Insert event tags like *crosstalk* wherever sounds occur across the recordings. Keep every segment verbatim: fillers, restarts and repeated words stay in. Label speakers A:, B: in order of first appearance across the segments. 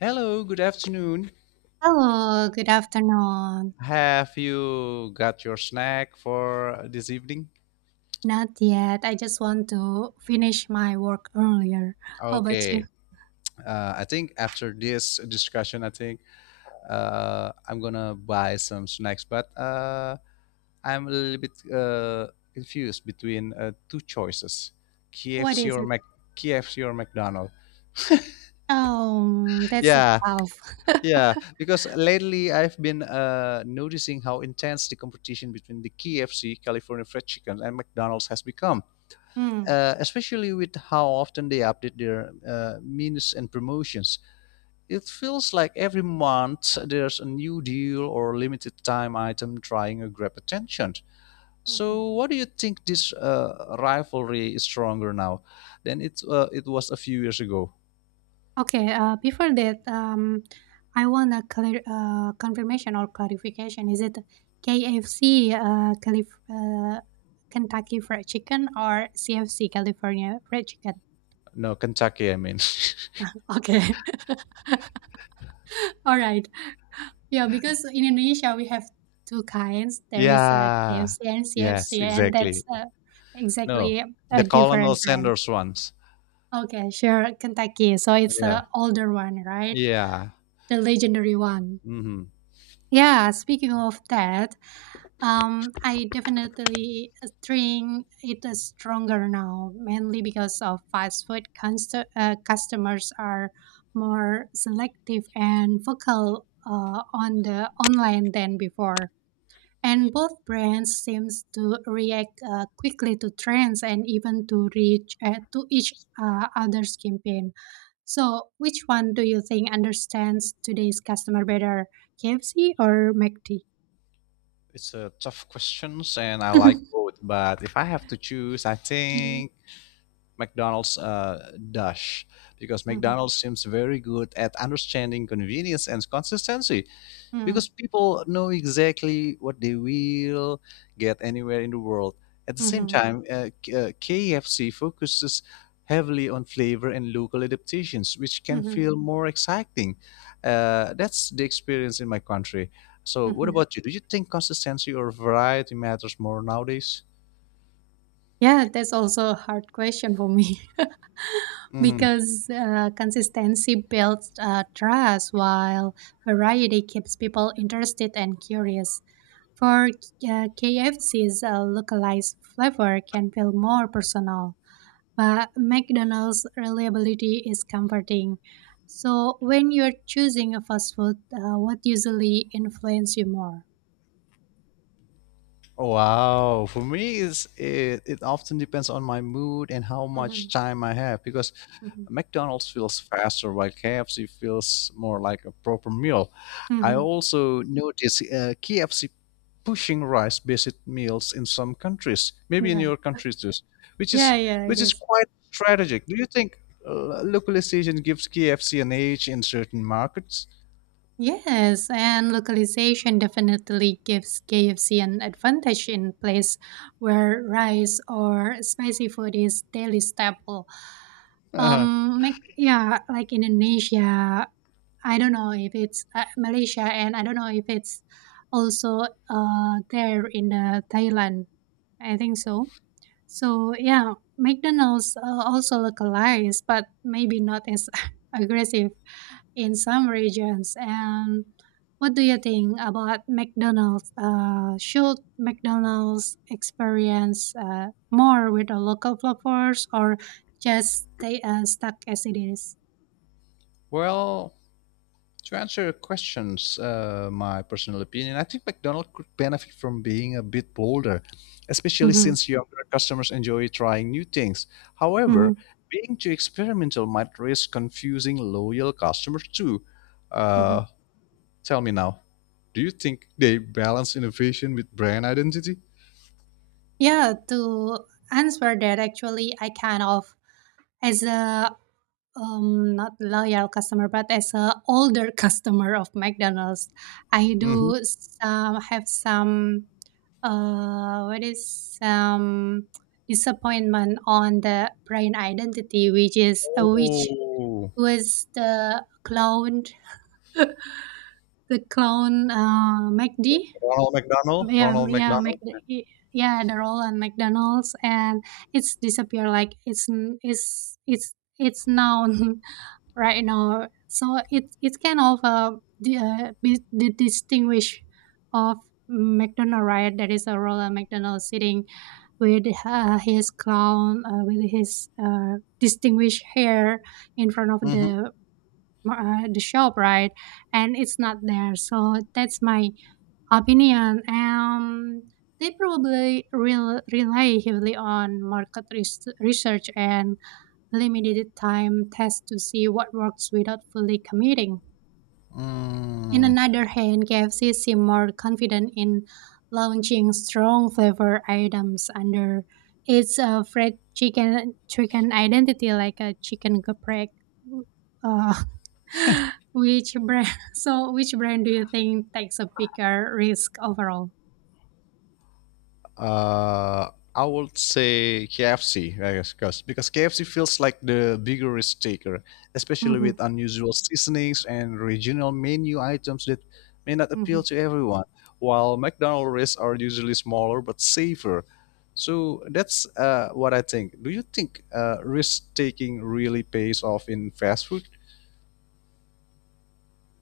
A: Hello, good afternoon.
B: Hello, good afternoon.
A: Have you got your snack for this evening?
B: Not yet. I just want to finish my work earlier. How about you?
A: Okay. Uh, I think after this discussion, I think uh, I'm gonna buy some snacks, but uh, I'm a little bit uh, confused between uh, two choices:
B: What
A: K F C
B: is
A: or
B: it?
A: Mac K F C or McDonald's.
B: Oh, that's a
A: Yeah,
B: tough.
A: yeah. Because lately I've been uh, noticing how intense the competition between the K F C California Fried Chicken and McDonald's has become.
B: Hmm.
A: Uh, especially with how often they update their uh, menus and promotions. It feels like every month there's a new deal or limited time item trying to grab attention.
B: Mhm.
A: So, what do you think, this uh, rivalry is stronger now than it, uh, it was a few years ago?
B: Okay, uh, Before that, um, I want a clear uh, confirmation or clarification. Is it K F C, uh, Calif- uh, Kentucky Fried Chicken, or C F C, California Fried Chicken?
A: No, Kentucky, I mean.
B: Okay. *laughs* All right. Yeah, because in Indonesia we have two kinds.
A: *laughs*
B: There is a
A: Yeah.
B: K F C and
A: Yes,
B: C F C, and that's
A: exactly.
B: uh,
A: No.
B: exactly
A: The
B: a
A: Colonel
B: different brand.
A: Sanders ones.
B: Okay, sure, Kentucky. So it's
A: Yeah.
B: the older one, right?
A: Yeah.
B: The legendary one.
A: hmm
B: Yeah, speaking of that, um, I definitely uh, think it is stronger now, mainly because of fast food const- uh, customers are more selective and vocal uh, on the online than before. And both brands seems to react uh, quickly to trends and even to reach uh, to each uh, other's campaign. So, which one do you think understands today's customer better, K F C or Mc D?
A: It's a tough questions, and I like
B: *laughs*
A: both. But if I have to choose, I
B: mhm,
A: think McDonald's uh, Dash because
B: mhm,
A: McDonald's seems very good at understanding convenience and consistency.
B: mhm,
A: Because people know exactly what they will get anywhere in the world. At the same
B: mhm,
A: time, uh, K- uh, K F C focuses heavily on flavor and local adaptations, which can
B: mhm,
A: feel more exciting. Uh, that's the experience in my country. So, what
B: mhm. *laughs*
A: about you? Do you think consistency or variety matters more nowadays?
B: Yeah, that's also a hard question for me. *laughs*
A: hmm
B: Because uh, consistency builds uh, trust, while variety keeps people interested and curious. For uh, K F C's uh, localized flavor can feel more personal, but McDonald's reliability is comforting. So, when you're choosing a fast food, uh, what usually influences you more?
A: Wow. For me, it's, it, it often depends on my mood and how
B: Hmm.
A: much time I have because
B: Hmm.
A: McDonald's feels faster, while K F C feels more like a proper meal. I
B: Hmm.
A: also notice uh, K F C pushing rice-based meals in some countries, maybe in
B: Yeah,
A: your countries too, which is
B: yeah, yeah, it
A: which is
B: is.
A: quite strategic. Do you think uh, localization gives K F C an edge in certain markets?
B: Yes, and localization definitely gives K F C an advantage in place where rice or spicy food is daily staple.
A: Uh-huh.
B: Um, make yeah, like Indonesia. I don't know if it's uh, Malaysia, and I don't know if it's also uh there in the Thailand. I think so. So yeah, McDonald's uh, also localized, but maybe not as *laughs* aggressive in some regions. And what do you think about McDonald's? Uh, should McDonald's experience uh, more with the local flavors or just stay uh, stuck as it is?
A: Well, to answer your questions, uh, my personal opinion, I think McDonald's could benefit from being a bit bolder, especially
B: Mhm,
A: since younger customers enjoy trying new things.
B: mhm,
A: However, being too experimental might risk confusing loyal customers too. Uh,
B: mhm.
A: Tell me now, do you think they balance innovation with brand identity?
B: Yeah, to answer that, actually, I kind of as a Um, not loyal customer, but as a older *laughs* customer of McDonald's, I
A: hmm
B: do some have some uh what is some disappointment on the brand identity, which is uh, which
A: Oh,
B: was the clone. *laughs* the clone uh McD.
A: Ronald McDonald,
B: Yeah,
A: Ronald
B: yeah, Mc,
A: McDonald.
B: yeah, the roll on McDonald's, and it's disappeared. Like it's n- it's it's it's now. *laughs* Right now. So it it's kind of uh, the, uh, be- the distinguish of McDonald, right? That is a Ronald McDonald sitting with uh, his crown, uh, with his uh, distinguished hair in front of
A: Mm-hmm.
B: the uh, the shop, right? And it's not there. So that's my opinion. Um, they probably rel- rely heavily on market res- research and limited time tests to see what works without fully committing. In
A: Mm.
B: another hand, K F C seemed more confident in launching strong flavor items under its uh, fried chicken chicken identity, like a chicken caprese. Uh, *laughs* which brand? *laughs* So, which brand do you think takes a bigger risk overall?
A: Uh, I would say K F C, I guess, 'cause- because K F C feels like the bigger risk taker, especially
B: Hmm.
A: with unusual seasonings and regional menu items that may not appeal to everyone. While McDonald's risks are usually smaller but safer. So that's uh, what I think. Do you think uh, risk taking really pays off in fast food?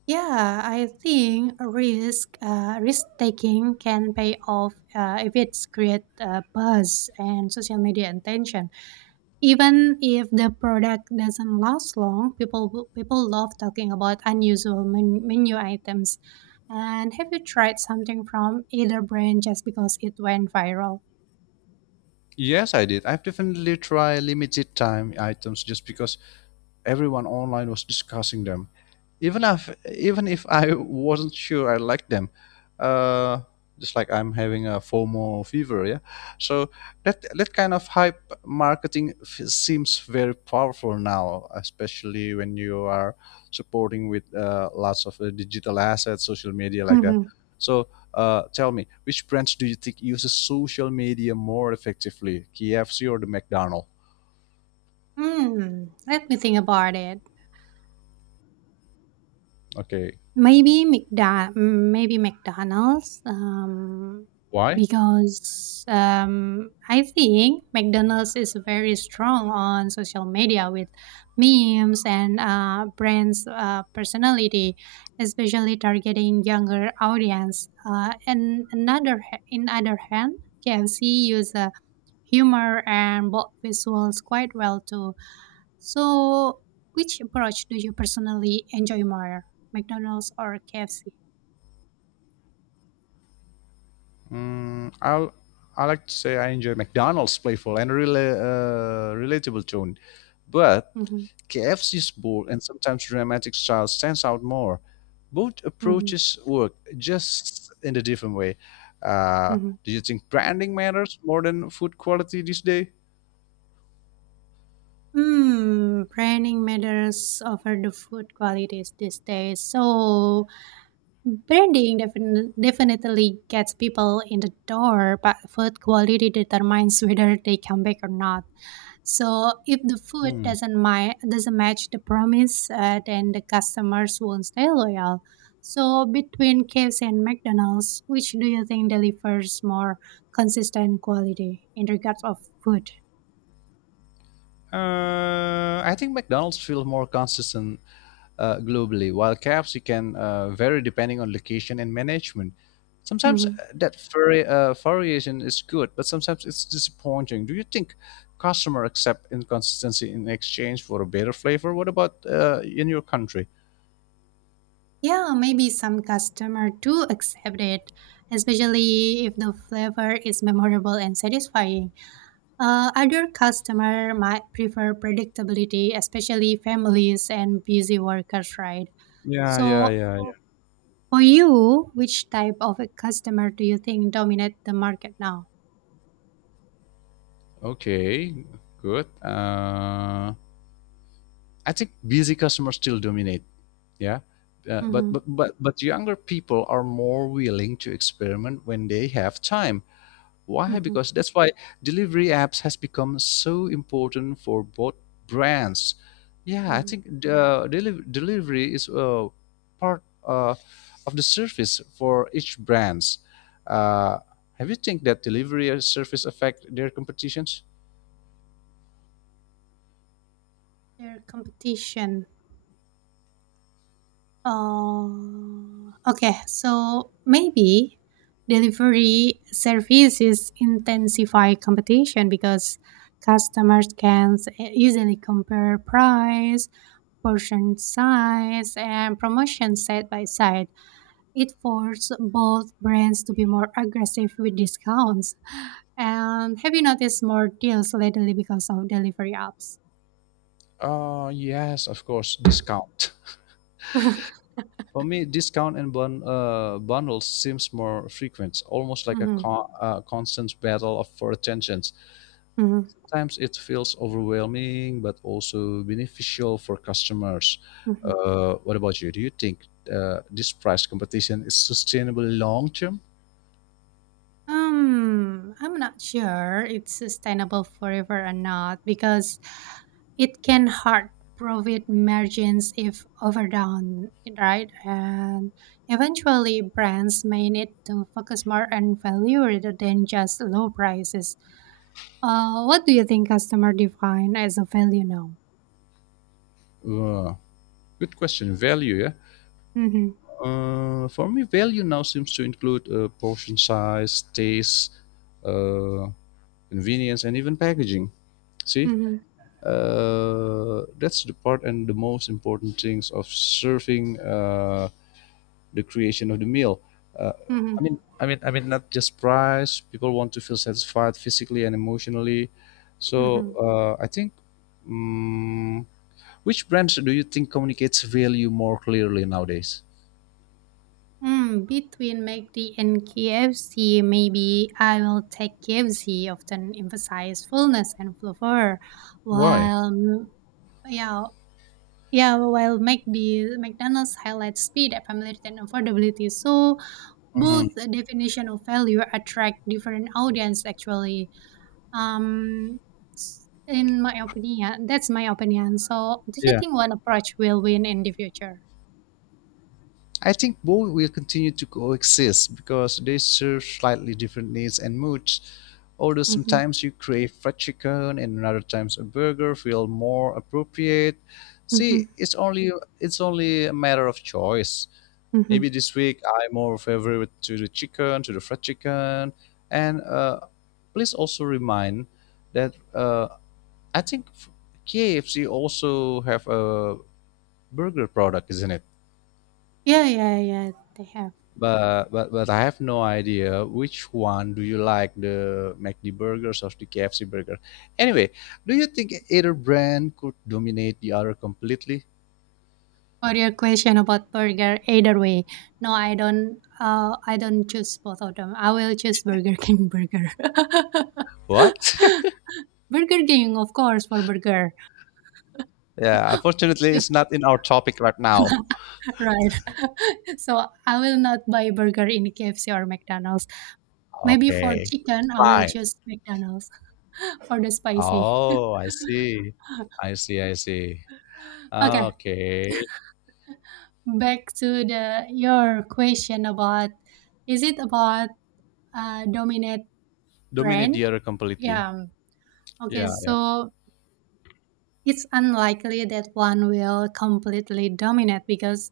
B: Yeah, I think a risk uh, risk taking can pay off uh, if it's create uh, buzz and social media attention. Even if the product doesn't last long, people will- people love talking about unusual men- menu items. And have you tried something from either brand just because it went viral?
A: Yes, I did. I've definitely tried limited time items just because everyone online was discussing them. Even if even if I wasn't sure I liked them, uh, just like I'm having a FOMO fever, yeah. So that that kind of hype marketing f- seems very powerful now, especially when you are supporting with uh, lots of uh, digital assets, social media like that.
B: *laughs*
A: So uh, tell me, which brands do you think uses social media more effectively, K F C or the McDonald's?
B: Mm-hmm. Hmm. Let me think about it.
A: Okay,
B: Maybe McDa mm, maybe McDonald's. um,
A: why?
B: because, um, I think McDonald's is very strong on social media with memes and, uh, brands, uh, personality, especially targeting younger audience. Uh, and another ha in other hand, K F C use, uh, humor and bold visuals quite well to so, which approach do you personally enjoy more, McDonald's or K F C?
A: Mm, I'll I like to say I enjoy McDonald's playful and really uh, relatable tone, but
B: Mm-hmm.
A: K F C's bold and sometimes dramatic style stands out more. Both
B: Mm-hmm.
A: approaches work just in a different way. Uh,
B: Mm-hmm.
A: do you think branding matters more than food quality these days?
B: Hmm, branding matters over the food qualities these days. So, branding defin- definitely gets people in the door, but food quality determines whether they come back or not. So if the food
A: Hmm.
B: doesn't mi- doesn't match the promise, uh, then the customers won't stay loyal. So between K F C and McDonald's, which do you think delivers more consistent quality in regards of food?
A: Uh, I think McDonald's feels more consistent uh, globally, while caps you can uh, vary depending on location and management. Sometimes uh,
B: Mhm.
A: that vari- uh, variation is good, but sometimes it's disappointing. Do you think customer accept inconsistency in exchange for a better flavor? What about uh, in your country?
B: Yeah, maybe some customer do accept it, especially if the flavor is memorable and satisfying. Uh, other customer might prefer predictability, especially families and busy workers, right?
A: Yeah, yeah,
B: So,
A: yeah, yeah.
B: for you, which type of a customer do you think dominate the market now?
A: Okay, good. Uh, I think busy customers still dominate. Yeah, uh, but,
B: Mm-hmm,
A: but but but younger people are more willing to experiment when they have time. Why?
B: mm-hmm,
A: Because that's why delivery apps has become so important for both brands. Yeah, I
B: mm-hmm.
A: think the deli- delivery is uh, part uh, of the service for each brands. Uh, have you think that delivery service affect their competitions?
B: Their competition. Uh, okay, so maybe delivery services intensify competition because customers can s- e, easily compare price, portion size and promotion side by side. It forced both brands to be more aggressive with discounts. And have you noticed more deals lately because of delivery apps?
A: Uh, yes, of course, discount. *laughs* For me, discount and bun- uh, bundles seems more frequent, almost like a
B: Mm-hmm.
A: con- uh, constant battle of for attention.
B: Mm-hmm.
A: Sometimes it feels overwhelming but also beneficial for customers.
B: Mm-hmm.
A: Uh, what about you? Do you think uh, this price competition is sustainable long term?
B: Um, I'm not sure it's sustainable forever or not because it can hurt profit margins if overdone, right? And eventually, brands may need to focus more on value rather than just low prices. Uh, what do you think customer define as a value now?
A: Uh, Good question. Value, yeah.
B: Mm-hmm,
A: Uh, for me, value now seems to include uh, portion size, taste, uh, convenience, and even packaging. See,
B: mm-hmm,
A: uh, that's the part and the most important things of serving uh, the creation of the meal. Uh,
B: mm-hmm,
A: I mean, I mean, I mean, not just price. People want to feel satisfied physically and emotionally. So
B: mm-hmm.
A: uh, I think, mm which brands do you think communicates value more clearly nowadays?
B: Hmm. Between Mc D and K F C, maybe I will take K F C, often emphasize fullness and flavor,
A: Why?
B: while mm, yeah, yeah, while McD McDonald's highlights speed, familiarity, and affordability. So
A: Mm,
B: both definition of value attract different audience. Actually, um, s- in my opinion, that's my opinion. So, do you
A: yeah.
B: think one approach will win in the future?
A: I think both will continue to coexist because they serve slightly different needs and moods. Although
B: Mm-hmm,
A: sometimes you crave fried chicken and other times a burger feel more appropriate.
B: mm-hmm,
A: See, it's only it's only a matter of choice.
B: mm-hmm.
A: Maybe this week I more favor to the chicken, to the fried chicken, and uh, please also remind that uh, I think K F C also have a burger product, isn't it?
B: Yeah, yeah, yeah. They have.
A: But but but I have no idea which one do you like, the McD burgers or the K F C burger. Anyway, do you think either brand could dominate the other completely?
B: For your question about burger, either way, no, I don't. Uh, I don't choose both of them. I will choose Burger King burger.
A: What?
B: *laughs* Burger King, of course, for burger.
A: *laughs* Yeah,
B: *laughs*
A: unfortunately, it's not in our topic right now.
B: Right. *laughs* So I will not buy burger in K F C or McDonald's. Maybe for
A: Okay,
B: chicken, I will
A: fine.
B: choose McDonald's *laughs* for the spicy.
A: Oh, I see.
B: *laughs*
A: I see. I see.
B: Okay,
A: Okay,
B: back to the your question about is it about uh, dominate
A: dominate the
B: brand?
A: other completely.
B: Yeah. Okay,
A: Yeah, yeah.
B: so it's unlikely that one will completely dominate because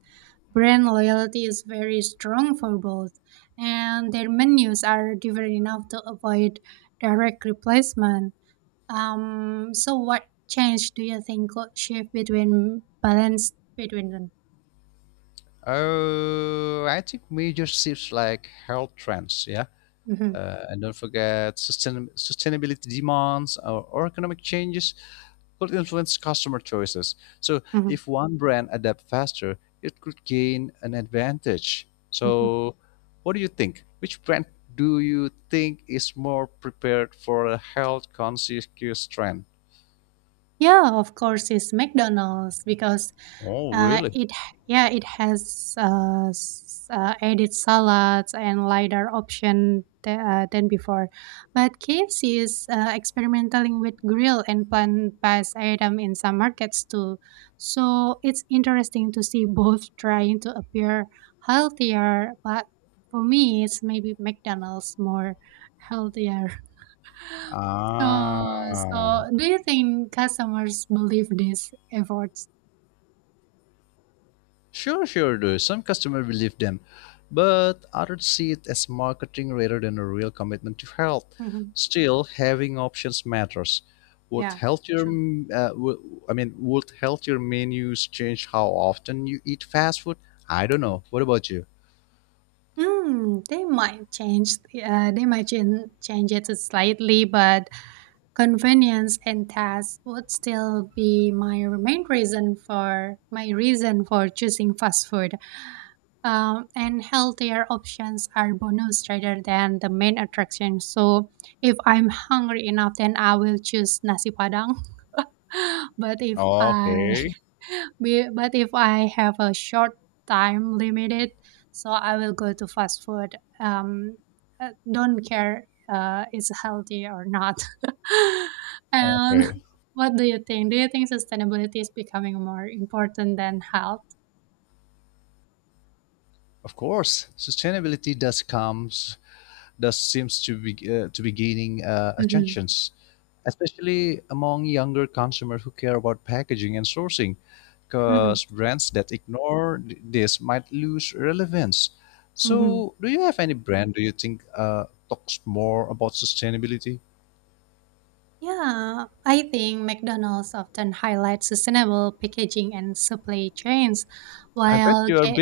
B: brand loyalty is very strong for both, and their menus are different enough to avoid direct replacement. Um, so what change do you think could shift between balance between them?
A: Uh, I think major shifts like health trends. Yeah.
B: Hmm.
A: Uh, and don't forget, sustain- sustainability demands or, or economic changes could influence customer choices. So, if one brand adapts faster, it could gain an advantage.
B: Hmm.
A: So, what do you think? Which brand do you think is more prepared for a health conscious trend?
B: Yeah, of course, it's McDonald's because
A: Oh,
B: uh,
A: really?
B: it yeah it has uh, s- uh, added salads and lighter option th- uh, than before. But K F C is uh, experimenting with grill and plant-based item in some markets too. So it's interesting to see *laughs* both trying to appear healthier, but for me, it's maybe McDonald's more healthier. Oh,
A: Ah,
B: so do you think customers believe these efforts?
A: sure, sure, do. Some customers believe them, but others see it as marketing rather than a real commitment to health.
B: Mhm.
A: Still, having options matters. Would
B: Yeah,
A: healthier,
B: true.
A: mm, uh, wo- I mean, would healthier menus change how often you eat fast food? I don't know. What about you?
B: Mm, they might change. Uh, they might chan- change it slightly, but convenience and task would still be my main reason for my reason for choosing fast food. Um, and healthier options are bonus rather than the main attraction. So if I'm hungry enough, then I will choose nasi padang. *laughs* But if I
A: Okay.
B: *laughs* be- but if I have a short time limited, so I will go to fast food. Um, uh, don't care uh, it's healthy or not. *laughs* And
A: Okay.
B: what do you think? Do you think sustainability is becoming more important than health?
A: Of course, sustainability does comes does seems to be uh, to be gaining uh,
B: Hmm.
A: attentions, especially among younger consumers who care about packaging and sourcing,
B: Hmm.
A: because brands that ignore th- this might lose relevance.
B: Hmm.
A: So, do you have any brand do you think uh, talks more about sustainability?
B: Yeah, I think McDonald's often highlights sustainable packaging and supply chains,
A: I bet
B: while
A: you are
B: K-
A: big